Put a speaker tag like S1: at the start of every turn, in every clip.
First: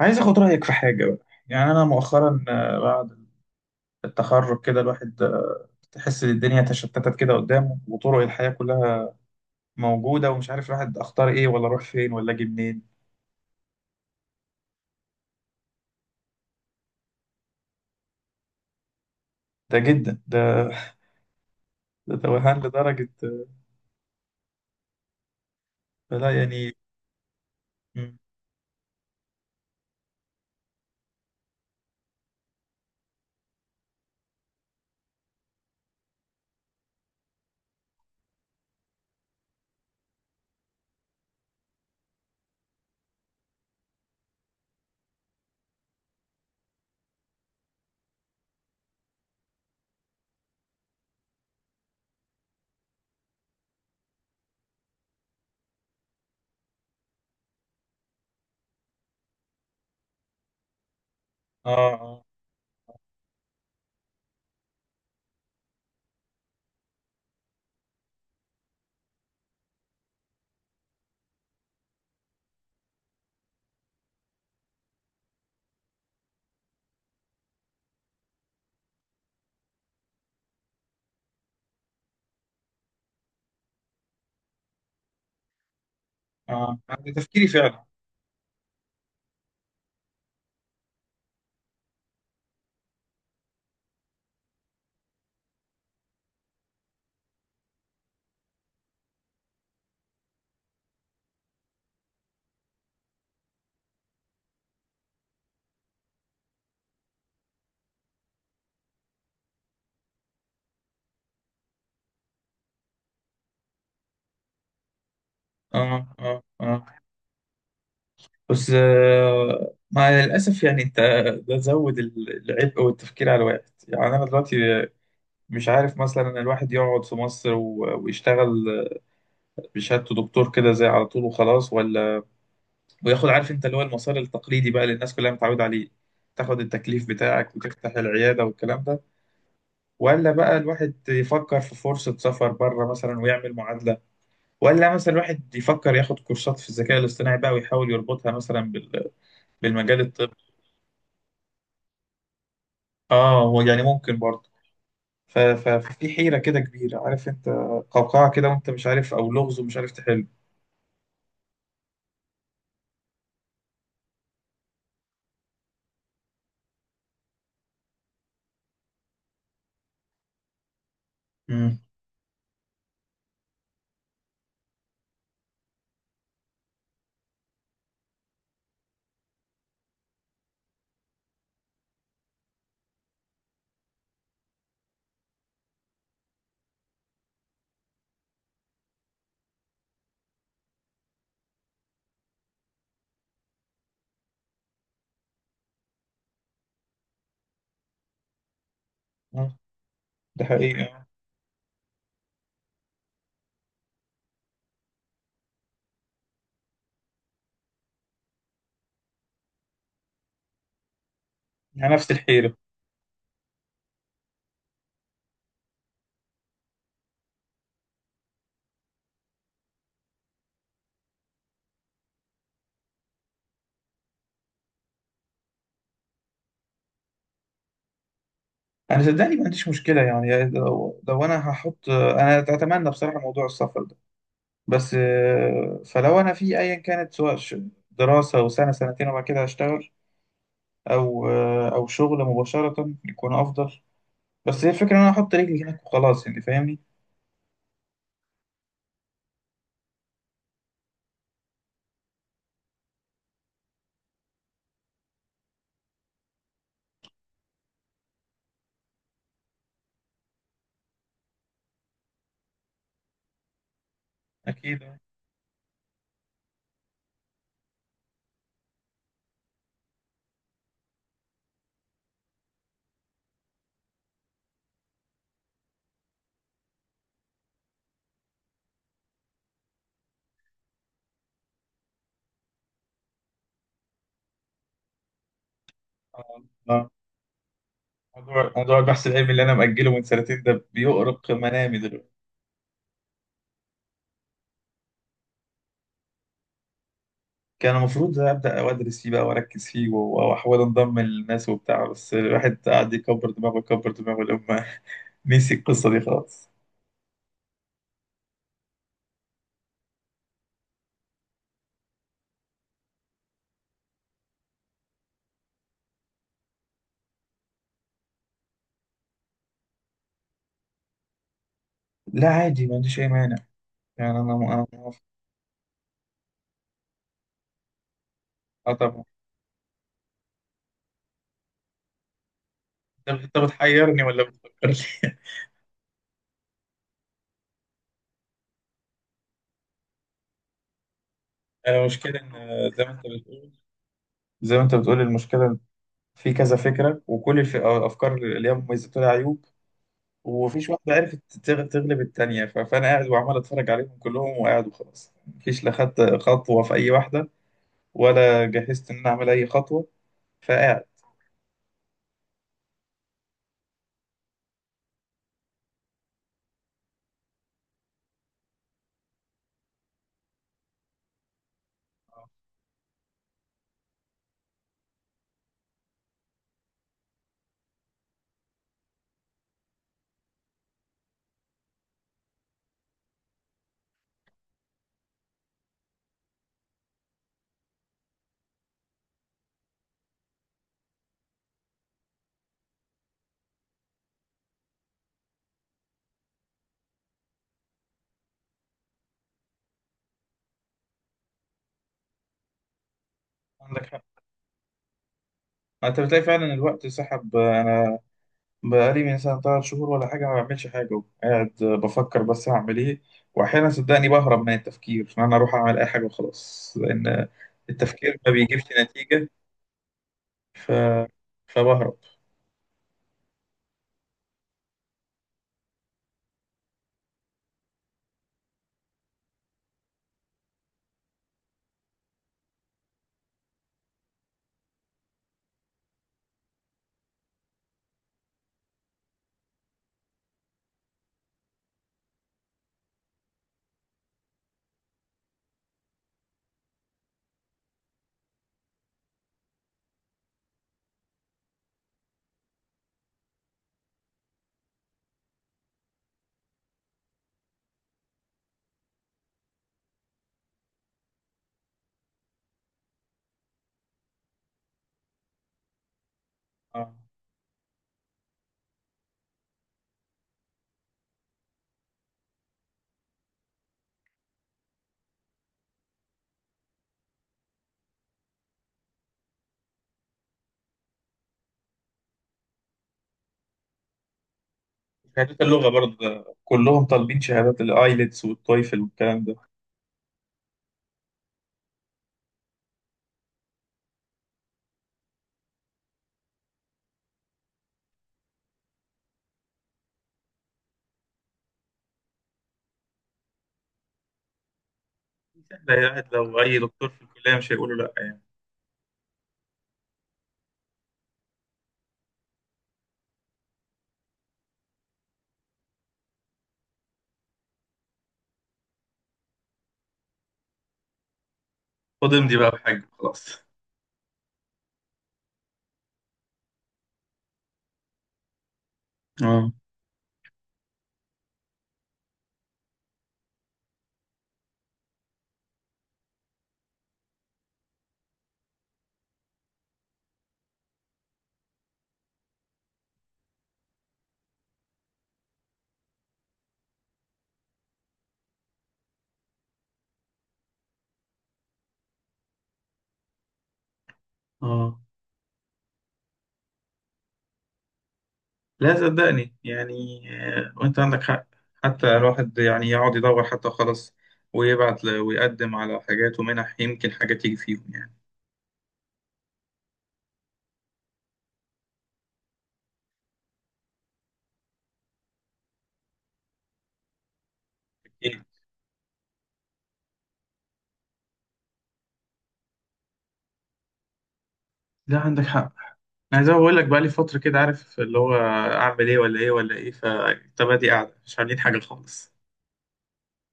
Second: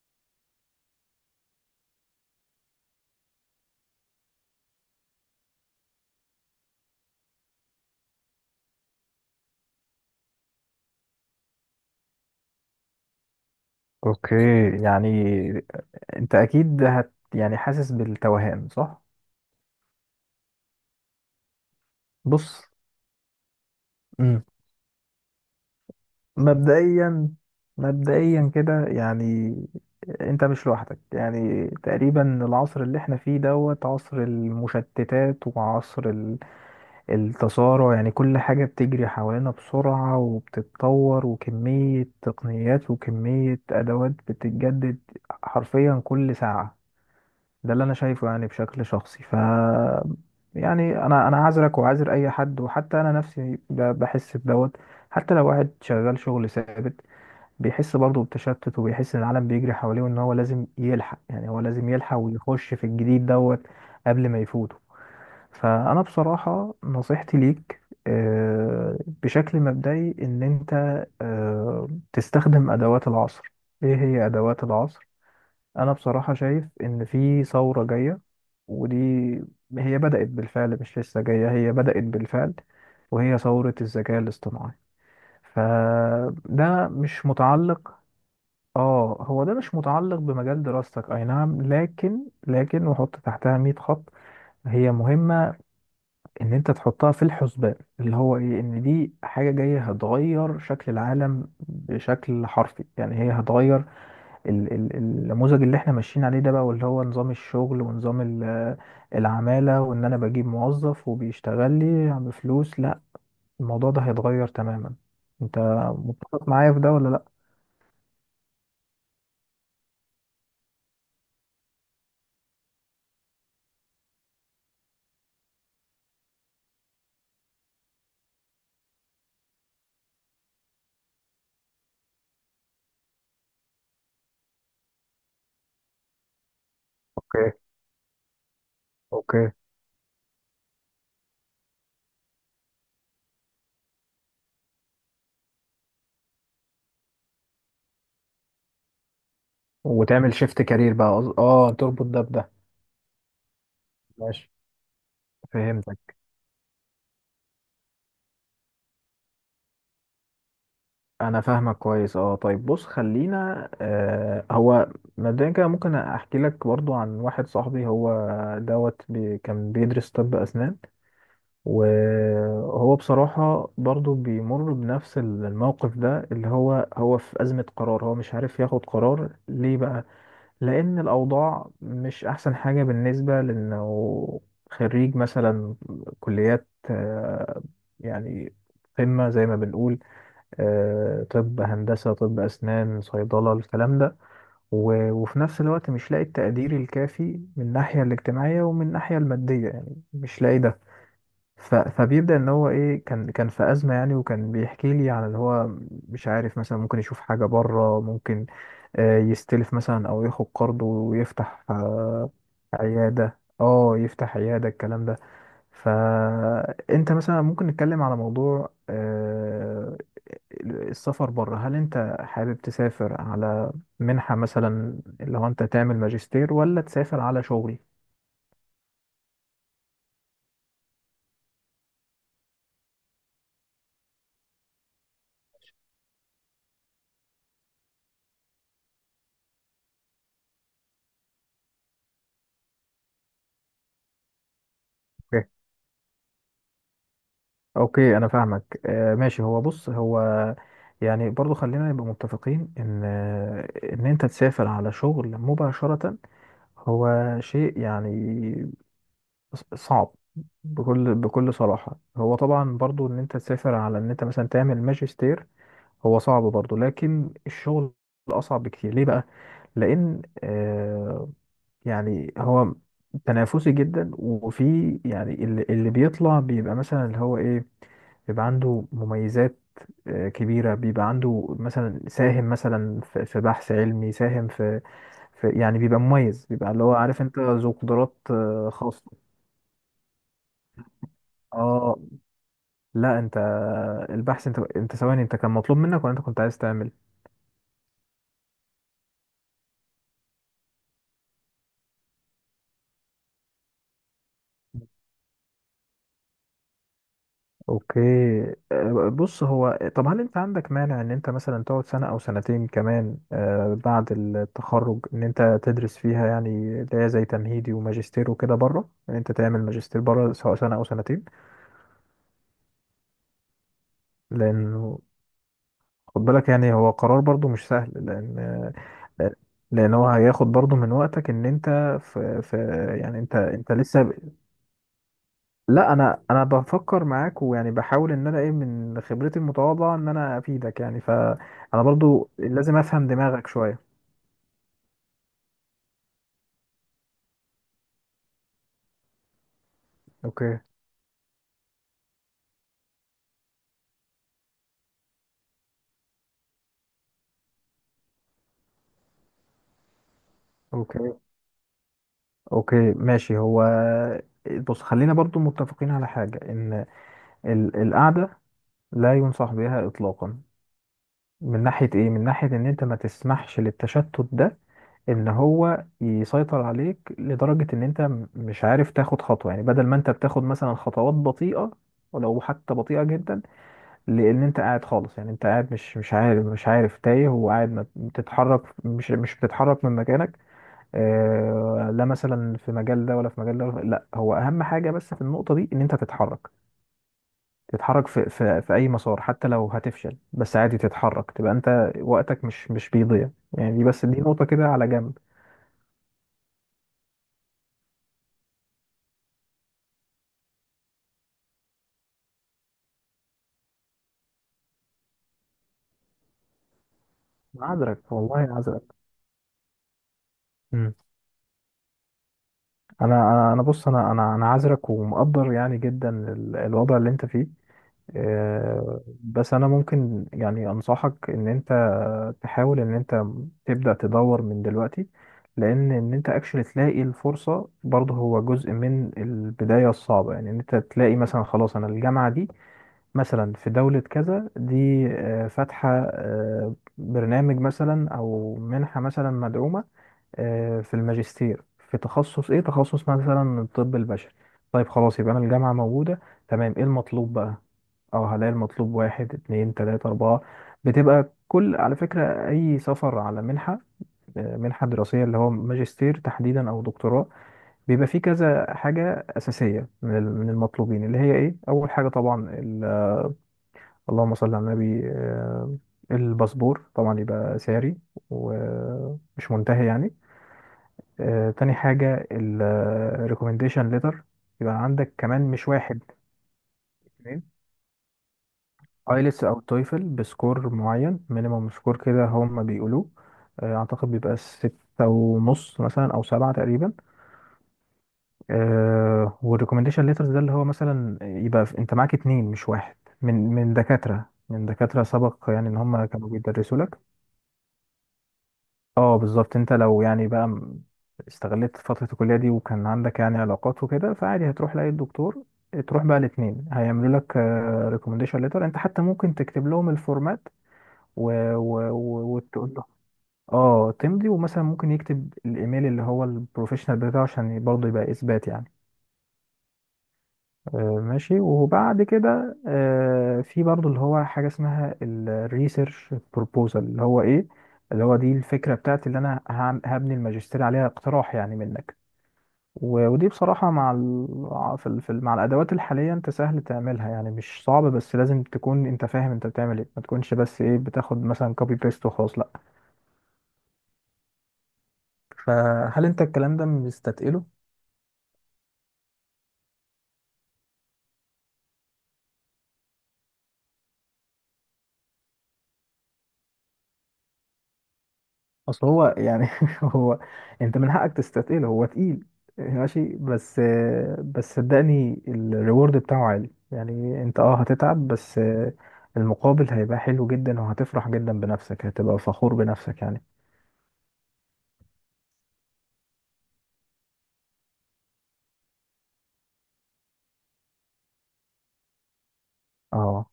S1: عايز اخد رايك في حاجه بقى. يعني انا مؤخرا، بعد التخرج كده الواحد تحس ان الدنيا تشتتت كده قدامه، وطرق الحياه كلها موجوده، ومش عارف الواحد اختار ايه، ولا اروح فين، ولا اجي منين.
S2: اوكي. يعني انت اكيد هت يعني حاسس بالتوهان، صح؟
S1: ده جدا ده. ده توهان
S2: بص.
S1: لدرجه،
S2: مم.
S1: فلا يعني.
S2: مبدئيا
S1: مم.
S2: مبدئيا كده، يعني انت مش لوحدك. يعني تقريبا العصر اللي احنا فيه دوت عصر المشتتات وعصر التسارع، يعني كل حاجة بتجري حوالينا بسرعة وبتتطور، وكمية تقنيات وكمية ادوات بتتجدد حرفيا كل ساعة. ده اللي انا شايفه يعني بشكل شخصي. يعني انا عذرك وعذر اي حد، وحتى انا نفسي بحس بدوت. حتى لو واحد شغال شغل ثابت، بيحس برضه بتشتت، وبيحس ان العالم بيجري حواليه، وان هو لازم يلحق، يعني هو لازم يلحق
S1: اه،
S2: ويخش في الجديد دوت قبل ما يفوته. فانا بصراحة نصيحتي ليك بشكل مبدئي ان انت تستخدم ادوات العصر. ايه هي ادوات العصر؟ انا بصراحة شايف ان في ثورة جاية، ودي هي بدأت بالفعل، مش لسه جاية، هي بدأت بالفعل، وهي ثورة الذكاء الاصطناعي.
S1: اه،
S2: فده
S1: اه، ده
S2: مش
S1: تفكيري فعلا.
S2: متعلق، اه هو ده مش متعلق بمجال دراستك، اي نعم، لكن وحط تحتها 100 خط، هي مهمة ان انت تحطها في الحسبان، اللي هو ايه، ان دي حاجة جاية هتغير شكل العالم بشكل حرفي. يعني هي هتغير النموذج اللي احنا ماشيين عليه ده بقى، واللي هو نظام الشغل ونظام العمالة، وان انا بجيب موظف وبيشتغل لي بفلوس، لا، الموضوع ده هيتغير تماما. انت
S1: اه، اه،
S2: متفق معايا في ده
S1: اه،
S2: ولا لا؟
S1: بس مع الاسف يعني انت، ده زود العبء والتفكير على الواحد. يعني انا دلوقتي مش عارف مثلا الواحد يقعد في مصر ويشتغل بشهادته دكتور كده زي على طول وخلاص، ولا وياخد عارف انت، اللي هو المسار التقليدي بقى، اللي الناس كلها متعودة عليه، تاخد التكليف
S2: اوكي،
S1: بتاعك وتفتح العيادة والكلام ده.
S2: اوكي.
S1: ولا بقى الواحد يفكر في فرصة سفر بره مثلا ويعمل معادلة، ولا مثلا الواحد يفكر ياخد كورسات في الذكاء الاصطناعي بقى ويحاول يربطها مثلا بالمجال الطبي.
S2: وتعمل شيفت كارير بقى، تربط ده بده.
S1: اه هو يعني ممكن برضه.
S2: ماشي،
S1: ففي
S2: فهمتك.
S1: حيرة كده كبيرة، عارف انت. قوقعة كده وانت مش عارف، او لغز ومش عارف تحل.
S2: انا فاهمك كويس، اه. طيب بص، خلينا هو مبدئيا كده ممكن احكي لك برضو عن واحد صاحبي، هو دوت بي، كان بيدرس طب اسنان.
S1: امم
S2: وهو بصراحة برضو بيمر بنفس الموقف ده، اللي هو في أزمة قرار، هو مش عارف ياخد قرار ليه بقى، لأن الأوضاع مش أحسن حاجة بالنسبة لأنه خريج مثلا كليات يعني قمة، زي ما بنقول، طب، هندسة، طب أسنان، صيدلة، الكلام ده، وفي نفس الوقت مش لاقي التقدير الكافي من الناحية الاجتماعية ومن الناحية المادية، يعني مش
S1: ده
S2: لاقي ده.
S1: حقيقي.
S2: فبيبدأ ان هو ايه، كان في أزمة، يعني، وكان بيحكي لي عن اللي هو مش عارف. مثلا ممكن يشوف حاجة بره، ممكن يستلف مثلا او ياخد قرض ويفتح
S1: يعني نفس الحيرة.
S2: عيادة، يفتح عيادة، الكلام ده. فانت مثلا ممكن نتكلم على موضوع السفر بره. هل انت حابب تسافر على منحة مثلا، اللي هو انت تعمل ماجستير، ولا تسافر على شغل؟
S1: انا صدقني ما عنديش مشكله يعني. لو انا هحط، انا اتمنى بصراحه موضوع السفر ده. بس فلو انا في ايا كانت، سواء دراسه وسنه سنتين وبعد كده هشتغل، او شغل مباشره، يكون افضل. بس هي الفكره ان انا احط رجلي هناك وخلاص، يعني فاهمني.
S2: اوكي، انا فاهمك، آه، ماشي. هو بص، هو يعني برضو خلينا نبقى متفقين ان انت تسافر على شغل مباشرة، هو شيء يعني صعب، بكل صراحة. هو طبعا برضو ان انت تسافر على ان انت مثلا
S1: اكيد
S2: تعمل
S1: آه،
S2: ماجستير، هو صعب برضو، لكن الشغل اصعب بكتير. ليه بقى؟ لان يعني هو تنافسي جدا، وفي، يعني، اللي بيطلع بيبقى مثلا اللي هو ايه، بيبقى عنده مميزات كبيرة، بيبقى عنده مثلا ساهم مثلا في بحث علمي، ساهم في، يعني بيبقى مميز، بيبقى اللي
S1: آه.
S2: هو عارف انت ذو قدرات
S1: موضوع موضوع البحث
S2: خاصة.
S1: العلمي اللي انا مأجله من سنتين ده بيؤرق منامي
S2: اه
S1: دلوقتي.
S2: لا، انت البحث، انت ثواني، انت كان مطلوب منك ولا انت كنت عايز تعمل؟
S1: كان المفروض ابدا ادرس فيه بقى واركز فيه واحاول انضم للناس وبتاع، بس الواحد قاعد يكبر دماغه يكبر دماغه، نسي القصة دي خالص.
S2: اوكي، بص، هو طب هل انت عندك مانع ان انت مثلا تقعد سنة او سنتين كمان بعد التخرج ان انت تدرس فيها، يعني اللي هي زي تمهيدي وماجستير وكده، بره، ان انت تعمل ماجستير بره، سواء سنة او سنتين.
S1: لا عادي، ما عنديش أي مانع. يعني أنا
S2: لانه
S1: موافق.
S2: خد بالك، يعني هو قرار برضو مش سهل، لان
S1: أه طبعا.
S2: آه، لان هو هياخد برضو من وقتك، ان انت في، يعني
S1: أنت
S2: انت
S1: أنت
S2: انت
S1: بتحيرني
S2: لسه.
S1: ولا بتفكر لي؟
S2: لا، انا بفكر معاك، ويعني بحاول ان انا ايه من خبرتي المتواضعه ان انا افيدك، يعني فانا
S1: المشكلة
S2: برضو
S1: إن
S2: لازم
S1: زي ما أنت
S2: افهم دماغك
S1: بتقول،
S2: شويه.
S1: المشكلة في كذا فكرة، وكل الأفكار اللي هي مميزات ولها عيوب.
S2: اوكي،
S1: ومفيش واحدة عرفت تغلب التانية، فأنا قاعد وعمال أتفرج عليهم كلهم، وقاعد وخلاص مفيش، لا خدت خطوة في أي واحدة، ولا جهزت إن أنا أعمل أي خطوة. فقاعد.
S2: اوكي، اوكي. ماشي، هو بص، خلينا برضو متفقين على حاجه، ان القعده لا ينصح بها اطلاقا، من ناحيه ايه، من ناحيه ان انت ما تسمحش للتشتت ده ان هو يسيطر عليك لدرجه ان انت مش عارف تاخد خطوه. يعني بدل ما انت بتاخد مثلا خطوات بطيئه، ولو حتى بطيئه جدا، لان انت قاعد خالص، يعني انت قاعد مش عارف تايه، وقاعد ما بتتحرك، مش بتتحرك من مكانك، آه، لا مثلا في مجال ده، ولا في مجال ده، ولا لا، هو اهم حاجه بس في النقطه دي ان انت تتحرك، تتحرك في في في اي مسار، حتى لو هتفشل، بس عادي تتحرك، تبقى انت وقتك مش بيضيع، يعني دي
S1: عندك حق.
S2: بس، دي نقطه كده على جنب.
S1: انت بتلاقي فعلا الوقت سحب. انا بقالي من سنة 3 شهور ولا حاجة ما بعملش حاجة، قاعد بفكر بس هعمل إيه. وأحيانا صدقني بهرب من التفكير، إن أنا أروح أعمل أي حاجة وخلاص، لأن
S2: عذرك
S1: التفكير ما
S2: والله،
S1: بيجيبش
S2: عذرك.
S1: نتيجة. ف...
S2: مم.
S1: فبهرب.
S2: انا انا أنا بص، انا عذرك، ومقدر يعني جدا الوضع اللي انت فيه. بس انا ممكن يعني انصحك ان انت تحاول ان انت تبدأ تدور من دلوقتي، لان ان انت اكشلي تلاقي الفرصة برضه هو جزء من البداية الصعبة. يعني ان انت تلاقي مثلا، خلاص، انا الجامعة دي مثلا في دولة كذا، دي فاتحة برنامج مثلا او منحة مثلا مدعومة في الماجستير، في تخصص ايه، تخصص مثلا الطب البشري. طيب خلاص، يبقى انا الجامعة موجودة، تمام. ايه المطلوب بقى، او هلاقي المطلوب واحد، اتنين، تلاتة، اربعة. بتبقى كل، على فكرة، اي سفر على منحة، منحة دراسية، اللي هو ماجستير تحديدا او
S1: آه.
S2: دكتوراه، بيبقى فيه كذا حاجة اساسية من من المطلوبين، اللي هي ايه. اول حاجة طبعا اللهم صل على النبي، الباسبور طبعا يبقى ساري ومش منتهي، يعني. تاني حاجة الريكومنديشن ليتر، يبقى عندك
S1: شهادات
S2: كمان
S1: اللغة
S2: مش
S1: برضه
S2: واحد،
S1: ده كلهم طالبين
S2: اتنين.
S1: شهادات الآيلتس والتويفل والكلام ده.
S2: ايلتس او تويفل بسكور معين، مينيمم سكور كده هم بيقولوه، اعتقد بيبقى ستة ونص مثلا او سبعة تقريبا. والريكومنديشن ليترز ده اللي هو مثلا يبقى، انت معاك اتنين مش واحد، من دكاترة سبق يعني ان
S1: سهلة،
S2: هم
S1: قاعد
S2: كانوا
S1: لو أي
S2: بيدرسوا
S1: دكتور
S2: لك.
S1: في الكلية مش هيقولوا لأ يعني.
S2: اه بالظبط، انت لو يعني بقى استغلت فترة الكلية دي، وكان عندك يعني علاقات وكده، فعادي هتروح لأي دكتور، تروح بقى الاتنين هيعملوا لك ريكومنديشن ليتر. انت حتى ممكن تكتب لهم الفورمات، و...
S1: خد امضي بقى
S2: وتقول له،
S1: بحاجة خلاص.
S2: اه، تمضي. ومثلا ممكن يكتب الايميل اللي هو البروفيشنال بتاعه، عشان برضه يبقى اثبات، يعني.
S1: اه،
S2: آه، ماشي. وبعد كده في برضو اللي هو حاجة اسمها الريسيرش بروبوزال، اللي هو ايه، اللي هو دي الفكرة بتاعتي اللي انا هبني الماجستير عليها، اقتراح يعني منك. ودي بصراحة مع ال... في ال... في ال- مع الأدوات الحالية، انت سهل تعملها، يعني مش صعب، بس لازم تكون انت فاهم انت بتعمل ايه، ما تكونش بس ايه بتاخد مثلا كوبي بيست وخلاص، لا.
S1: اه،
S2: فهل انت الكلام ده مستتقله؟
S1: لا صدقني يعني. آه، وانت عندك حق. حتى الواحد يعني يقعد يدور، حتى خلاص، ويبعت ويقدم على حاجات ومنح، يمكن حاجة تيجي فيهم يعني.
S2: اصل هو يعني هو، انت من حقك تستثقله، هو تقيل، ماشي. بس، بس صدقني الريورد بتاعه عالي، يعني انت اه هتتعب
S1: إيه؟
S2: بس المقابل هيبقى حلو جدا، وهتفرح جدا بنفسك، هتبقى فخور بنفسك، يعني.
S1: لا، عندك حق. انا زي ما بقول لك بقى، لي فترة كده عارف اللي هو، اعمل ايه ولا ايه ولا ايه، فطب ادي قاعدة مش عاملين حاجة خالص.
S2: اه،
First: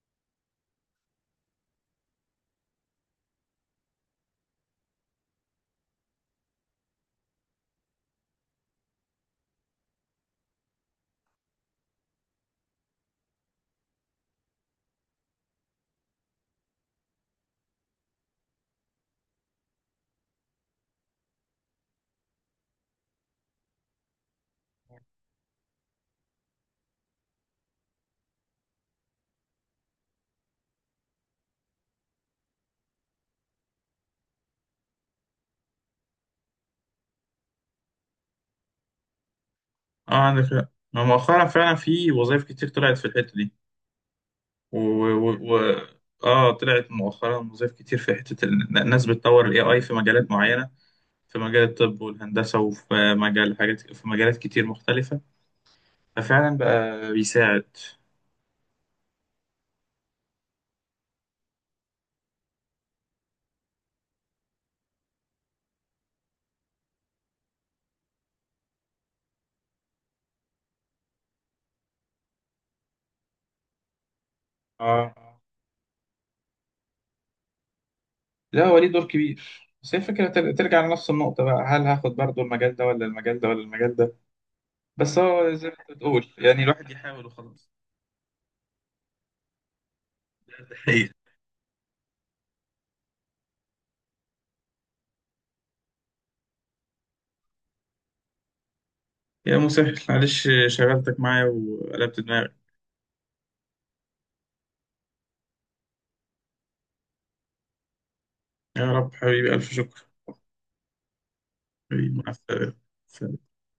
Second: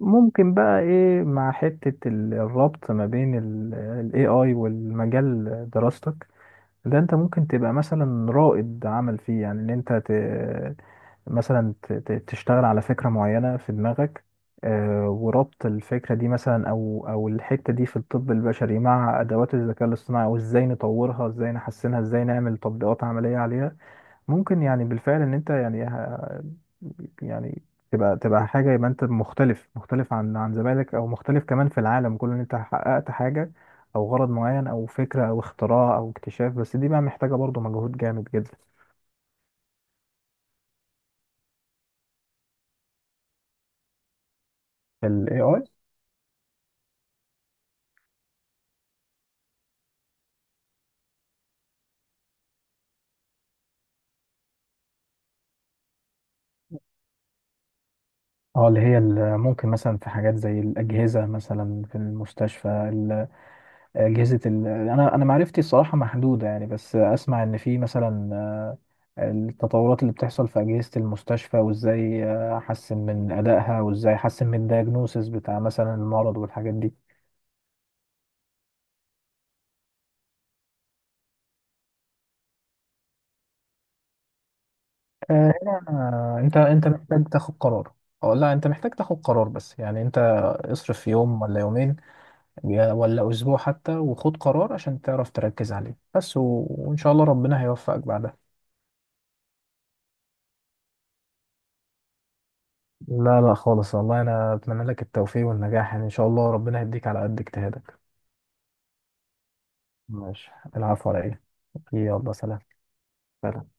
S2: ممكن بقى ايه، مع حتة الربط ما بين ال AI والمجال دراستك ده، انت ممكن تبقى مثلا رائد عمل فيه، يعني ان انت مثلا تشتغل على فكرة معينة في دماغك، وربط الفكرة دي مثلا، او او الحتة دي في الطب البشري، مع ادوات الذكاء الاصطناعي، وازاي نطورها، ازاي نحسنها، ازاي نعمل تطبيقات عملية عليها. ممكن يعني بالفعل ان انت يعني يعني تبقى حاجه، يبقى انت مختلف عن زمايلك، او مختلف كمان في العالم كله، ان انت حققت حاجه او غرض معين او فكره او اختراع او اكتشاف، بس دي بقى محتاجه برضو مجهود جامد جدا.
S1: اه عندك حق. ما مؤخرا فعلا في وظائف كتير طلعت في الحتة دي، و...
S2: ال
S1: و...
S2: AI.
S1: و... اه طلعت مؤخرا وظائف كتير في حتة الناس بتطور الAI في مجالات معينة، في مجال الطب والهندسة، وفي مجال حاجات، في مجالات كتير مختلفة. ففعلا بقى بيساعد.
S2: اه، اللي هي ممكن مثلا في حاجات زي الأجهزة مثلا في المستشفى، أجهزة أنا معرفتي الصراحة محدودة، يعني، بس أسمع إن في مثلا التطورات اللي بتحصل في أجهزة المستشفى، وإزاي أحسن من أدائها، وإزاي أحسن من
S1: اه،
S2: الدياجنوسيس بتاع مثلا المرض والحاجات دي.
S1: لا هو ليه دور كبير، بس هي الفكرة ترجع لنفس النقطة بقى. هل هاخد برضو المجال ده، ولا المجال ده، ولا المجال ده؟ بس
S2: آه،
S1: هو زي ما
S2: هنا
S1: انت بتقول،
S2: آه، أنت
S1: يعني
S2: أنت
S1: الواحد
S2: محتاج
S1: يحاول
S2: تاخد
S1: وخلاص.
S2: قرار، أو لا أنت محتاج تاخد قرار، بس يعني أنت
S1: ده
S2: اصرف في
S1: حقيقي.
S2: يوم ولا يومين، ولا أسبوع حتى، وخد قرار عشان تعرف تركز عليه بس. وإن شاء الله ربنا هيوفقك بعدها.
S1: يا مسهل، معلش شغلتك معايا وقلبت دماغي.
S2: لا لا، خالص، والله أنا أتمنى لك التوفيق والنجاح، يعني إن شاء الله ربنا يديك على قد اجتهادك.
S1: يا رب، حبيبي ألف شكر.
S2: ماشي، العفو على إيه.
S1: حبيبي، مع
S2: يلا سلام،
S1: السلامة.
S2: سلام.